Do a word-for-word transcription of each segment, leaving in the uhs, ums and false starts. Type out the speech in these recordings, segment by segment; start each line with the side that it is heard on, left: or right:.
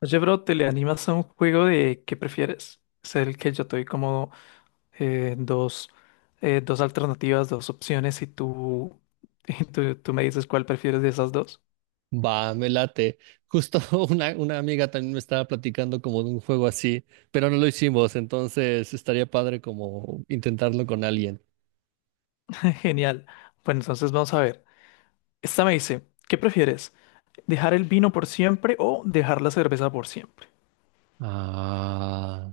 left: Oye, bro, ¿te le animas a un juego de qué prefieres? Es el que yo te doy como eh, dos, eh, dos alternativas, dos opciones y tú, y tú, tú me dices cuál prefieres de esas dos.
right: Va, me late. Justo una, una amiga también me estaba platicando como de un juego así, pero no lo hicimos, entonces estaría padre como intentarlo con alguien.
left: Genial. Bueno, entonces vamos a ver. Esta me dice, ¿qué prefieres? ¿Dejar el vino por siempre o dejar la cerveza por siempre?
right: Ah.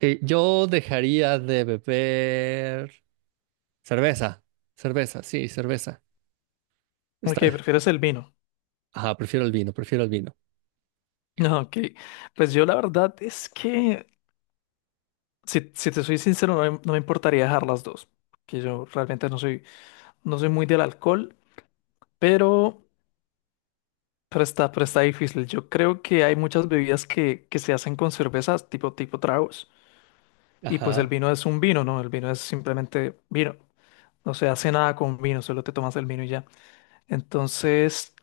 right: Eh, yo dejaría de beber cerveza. Cerveza, sí, cerveza.
left: Ok,
right: Está.
left: prefieres el vino.
right: Ajá, prefiero el vino, prefiero el vino.
left: No, ok, pues yo la verdad es que, si, si te soy sincero, no me, no me importaría dejar las dos, que yo realmente no soy, no soy muy del alcohol, pero, pero está, pero está difícil. Yo creo que hay muchas bebidas que, que se hacen con cervezas, tipo, tipo tragos. Y pues el
right: Ajá.
left: vino es un vino, ¿no? El vino es simplemente vino. No se hace nada con vino, solo te tomas el vino y ya. Entonces,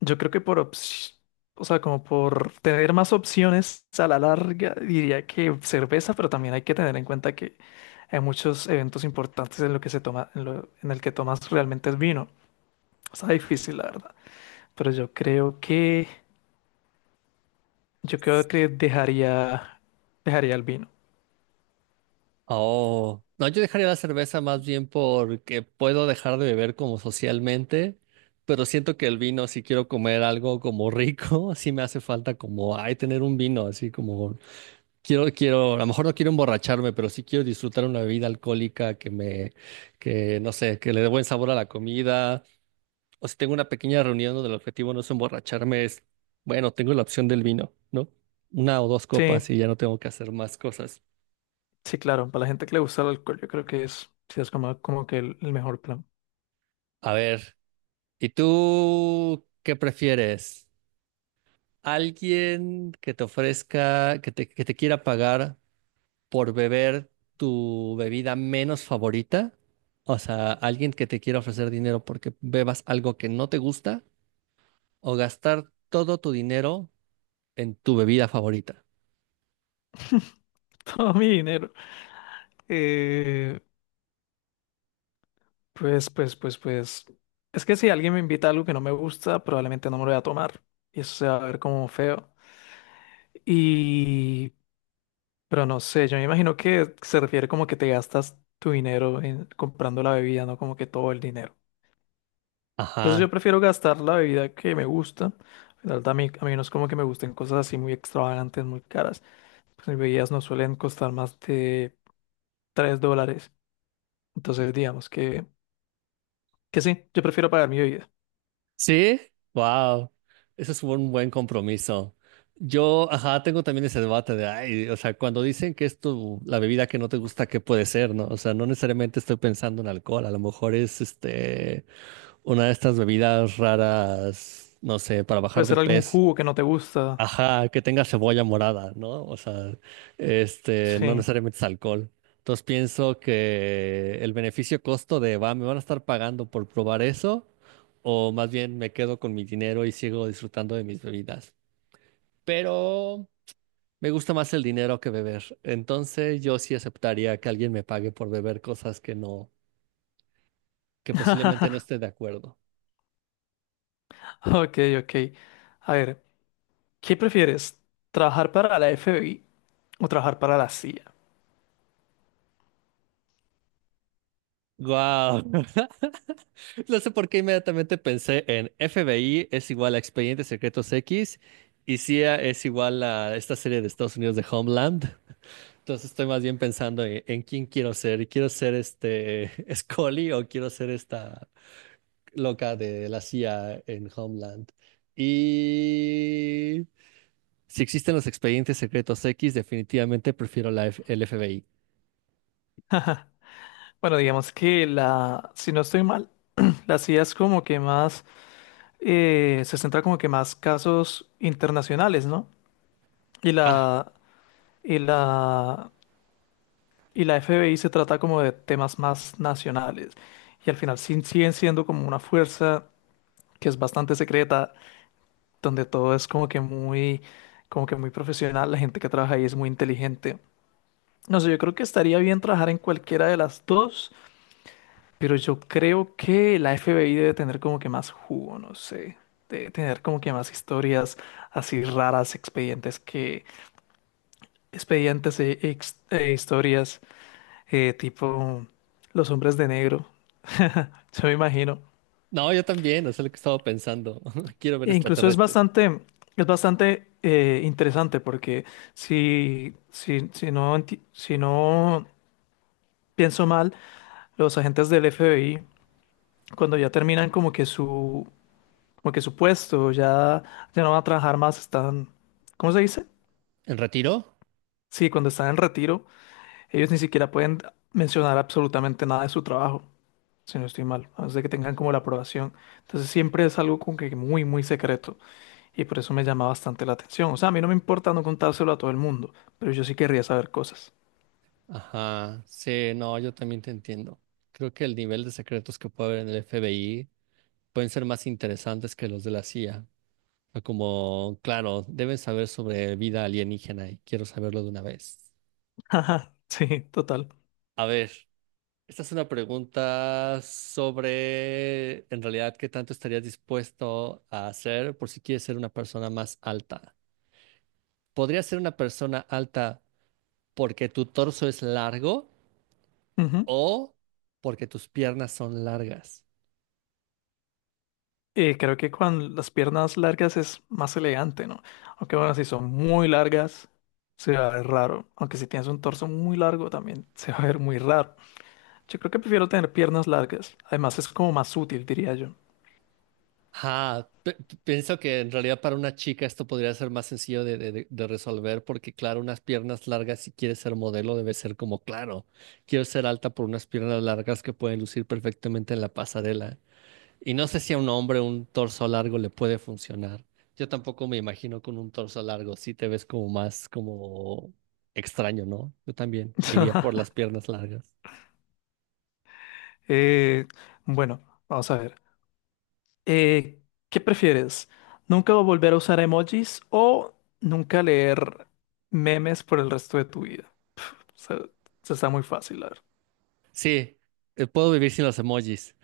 left: yo creo que por, ops- o sea, como por tener más opciones a la larga, diría que cerveza, pero también hay que tener en cuenta que hay muchos eventos importantes en lo que se toma, en lo- en el que tomas realmente es vino. Está difícil, la verdad. Pero yo creo que Yo creo que dejaría, dejaría el vino.
right: Oh, no, yo dejaría la cerveza más bien porque puedo dejar de beber como socialmente, pero siento que el vino, si quiero comer algo como rico, sí me hace falta como, ay, tener un vino, así como, quiero, quiero, a lo mejor no quiero emborracharme, pero sí quiero disfrutar una bebida alcohólica que me, que no sé, que le dé buen sabor a la comida, o si tengo una pequeña reunión donde el objetivo no es emborracharme, es, bueno, tengo la opción del vino, ¿no? Una o dos
left: Sí,
right: copas y ya no tengo que hacer más cosas.
left: sí, claro. Para la gente que le gusta el alcohol, yo creo que es, sí, es como, como que el, el mejor plan.
right: A ver. ¿Y tú qué prefieres? ¿Alguien que te ofrezca, que te, que te quiera pagar por beber tu bebida menos favorita? O sea, alguien que te quiera ofrecer dinero porque bebas algo que no te gusta o gastar todo tu dinero en tu bebida favorita.
left: Todo mi dinero. Eh, pues, pues, pues, pues. Es que si alguien me invita a algo que no me gusta, probablemente no me lo voy a tomar. Y eso se va a ver como feo. Y, pero no sé, yo me imagino que se refiere como que te gastas tu dinero en comprando la bebida, no como que todo el dinero. Entonces
right: Ajá.
left: yo prefiero gastar la bebida que me gusta. La verdad, a mí, a mí no es como que me gusten cosas así muy extravagantes, muy caras. Pues mis bebidas no suelen costar más de tres dólares. Entonces digamos que, que sí, yo prefiero pagar mi bebida.
right: Sí, wow, eso es un buen compromiso. Yo, ajá, tengo también ese debate de, ay, o sea, cuando dicen que es tu, la bebida que no te gusta, ¿qué puede ser, no? O sea, no necesariamente estoy pensando en alcohol, a lo mejor es, este, una de estas bebidas raras, no sé, para
left: Puede
right: bajar de
left: ser algún
right: peso.
left: jugo que no te gusta.
right: Ajá, que tenga cebolla morada, ¿no? O sea, este, no
left: Sí.
right: necesariamente es alcohol. Entonces pienso que el beneficio costo de va, me van a estar pagando por probar eso, o más bien me quedo con mi dinero y sigo disfrutando de mis bebidas. Pero me gusta más el dinero que beber. Entonces yo sí aceptaría que alguien me pague por beber cosas que no, que posiblemente no esté de acuerdo.
left: Ok, ok. A ver, ¿qué prefieres? ¿Trabajar para la F B I o trabajar para la C I A?
right: ¡Guau! No sé por qué inmediatamente pensé en F B I es igual a Expedientes Secretos X y C I A es igual a esta serie de Estados Unidos de Homeland. Entonces estoy más bien pensando en, en quién quiero ser. Y ¿Quiero ser este Scully o quiero ser esta loca de la C I A en Homeland? Y si existen los Expedientes Secretos X, definitivamente prefiero la F- el F B I.
left: Bueno, digamos que la, si no estoy mal, la C I A es como que más eh, se centra como que más casos internacionales, ¿no? Y
right: Ah,
left: la, y la, y la F B I se trata como de temas más nacionales. Y al final sí- siguen siendo como una fuerza que es bastante secreta, donde todo es como que muy, como que muy profesional, la gente que trabaja ahí es muy inteligente. No sé, yo creo que estaría bien trabajar en cualquiera de las dos. Pero yo creo que la F B I debe tener como que más jugo, no sé. Debe tener como que más historias así raras, expedientes que... Expedientes e, ex- e historias eh, tipo los hombres de negro. Yo me imagino.
right: no, yo también, eso es lo que estaba pensando. Quiero ver
left: E incluso es
right: extraterrestre.
left: bastante, es bastante eh, interesante porque si, si, si no, enti- si no pienso mal, los agentes del F B I, cuando ya terminan como que su como que su puesto, ya, ya no van a trabajar más, están, ¿cómo se dice?
right: ¿En retiro?
left: Sí, cuando están en retiro, ellos ni siquiera pueden mencionar absolutamente nada de su trabajo, si no estoy mal, a menos de que tengan como la aprobación. Entonces siempre es algo como que muy, muy secreto y por eso me llama bastante la atención. O sea, a mí no me importa no contárselo a todo el mundo, pero yo sí querría saber cosas.
right: Ajá, sí, no, yo también te entiendo. Creo que el nivel de secretos que puede haber en el F B I pueden ser más interesantes que los de la C I A. O como, claro, deben saber sobre vida alienígena y quiero saberlo de una vez.
left: Ajá, sí, total.
right: A ver, esta es una pregunta sobre, en realidad, qué tanto estarías dispuesto a hacer por si quieres ser una persona más alta. ¿Podrías ser una persona alta porque tu torso es largo o porque tus piernas son largas?
left: Y creo que con las piernas largas es más elegante, ¿no? Aunque bueno, si son muy largas, se va a ver raro. Aunque si tienes un torso muy largo, también se va a ver muy raro. Yo creo que prefiero tener piernas largas. Además, es como más útil, diría yo.
right: Ajá, pe- pe- pienso que en realidad para una chica esto podría ser más sencillo de, de- de- de resolver porque claro, unas piernas largas si quieres ser modelo debe ser como claro, quiero ser alta por unas piernas largas que pueden lucir perfectamente en la pasarela. Y no sé si a un hombre un torso largo le puede funcionar. Yo tampoco me imagino con un torso largo, si te ves como más como extraño, ¿no? Yo también me iría por las piernas largas.
left: Eh, bueno, vamos a ver. Eh, ¿qué prefieres? ¿Nunca volver a usar emojis o nunca leer memes por el resto de tu vida? O sea, eso está muy fácil, la verdad.
right: Sí, eh, puedo vivir sin los emojis.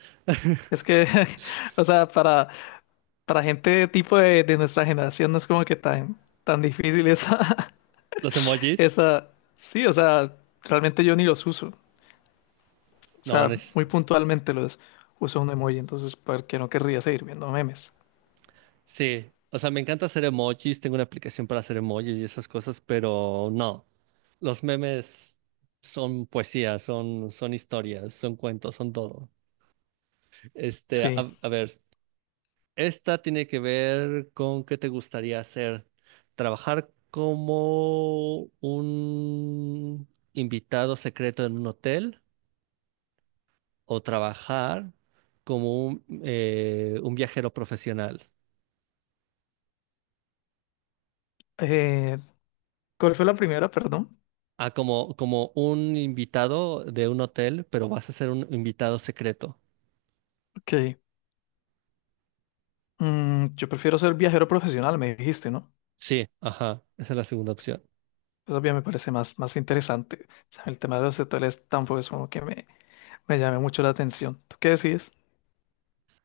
left: Es que, o sea, para... Para gente tipo de, de nuestra generación no es como que tan, tan difícil esa,
right: ¿Los emojis?
left: esa... Sí, o sea, realmente yo ni los uso. O
right: No, no
left: sea,
right: es.
left: muy puntualmente los uso un emoji, entonces, ¿por qué no querría seguir viendo memes?
right: Sí, o sea, me encanta hacer emojis, tengo una aplicación para hacer emojis y esas cosas, pero no, los memes son poesía, son, son historias, son cuentos, son todo. Este, a,
left: Sí.
right: a ver, esta tiene que ver con qué te gustaría hacer, trabajar como un invitado secreto en un hotel o trabajar como un, eh, un viajero profesional.
left: Eh, ¿cuál fue la primera? Perdón.
right: Ah, como, como un invitado de un hotel, pero vas a ser un invitado secreto.
left: Ok. Mm, yo prefiero ser viajero profesional, me dijiste, ¿no?
right: Sí, ajá, esa es la segunda opción.
left: Eso bien me parece más, más interesante. O sea, el tema de los hoteles tampoco es como que me, me llame mucho la atención. ¿Tú qué decides?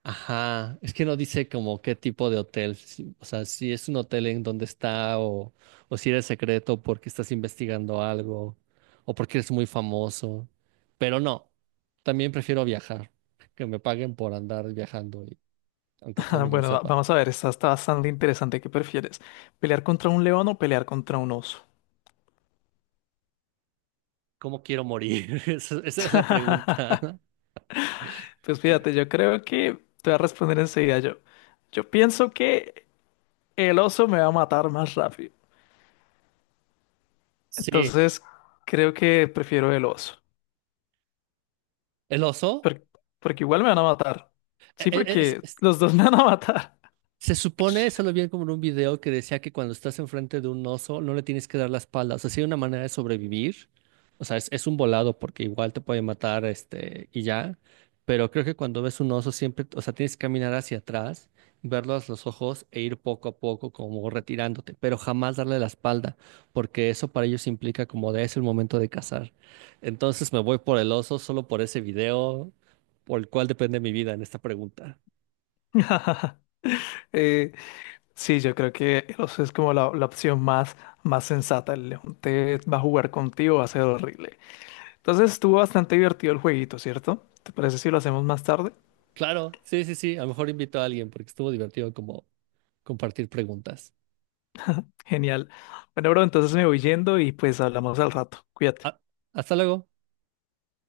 right: Ajá, es que no dice como qué tipo de hotel, si- o sea, si es un hotel en donde está o, o si eres secreto porque estás investigando algo o porque eres muy famoso. Pero no, también prefiero viajar, que me paguen por andar viajando y aunque todo el mundo lo
left: Bueno, va-
right: sepa.
left: vamos a ver, esta está bastante interesante. ¿Qué prefieres? ¿Pelear contra un león o pelear contra un oso?
right: ¿Cómo quiero morir? Esa, esa es la pregunta.
left: Pues fíjate, yo creo que te voy a responder enseguida yo. Yo pienso que el oso me va a matar más rápido.
right: Sí,
left: Entonces, creo que prefiero el oso.
right: el oso.
left: Por- porque igual me van a matar.
right: E-
left: Sí,
right: e- Es,
left: porque los dos me van a matar.
right: se supone, eso lo vi como en un video que decía que cuando estás enfrente de un oso no le tienes que dar la espalda. O sea, sí hay una manera de sobrevivir. O sea, es, es un volado porque igual te puede matar, este, y ya. Pero creo que cuando ves un oso siempre, o sea, tienes que caminar hacia atrás, verlos los ojos e ir poco a poco como retirándote, pero jamás darle la espalda, porque eso para ellos implica como de es el momento de cazar. Entonces me voy por el oso solo por ese video, por el cual depende mi vida en esta pregunta.
left: Eh, sí, yo creo que el oso es como la, la opción más, más sensata. El león te va a jugar contigo, va a ser horrible. Entonces estuvo bastante divertido el jueguito, ¿cierto? ¿Te parece si lo hacemos más tarde?
right: Claro, sí, sí, sí. A lo mejor invito a alguien porque estuvo divertido como compartir preguntas.
left: Genial. Bueno, bro, entonces me voy yendo y pues hablamos al rato. Cuídate.
right: Ah, hasta luego.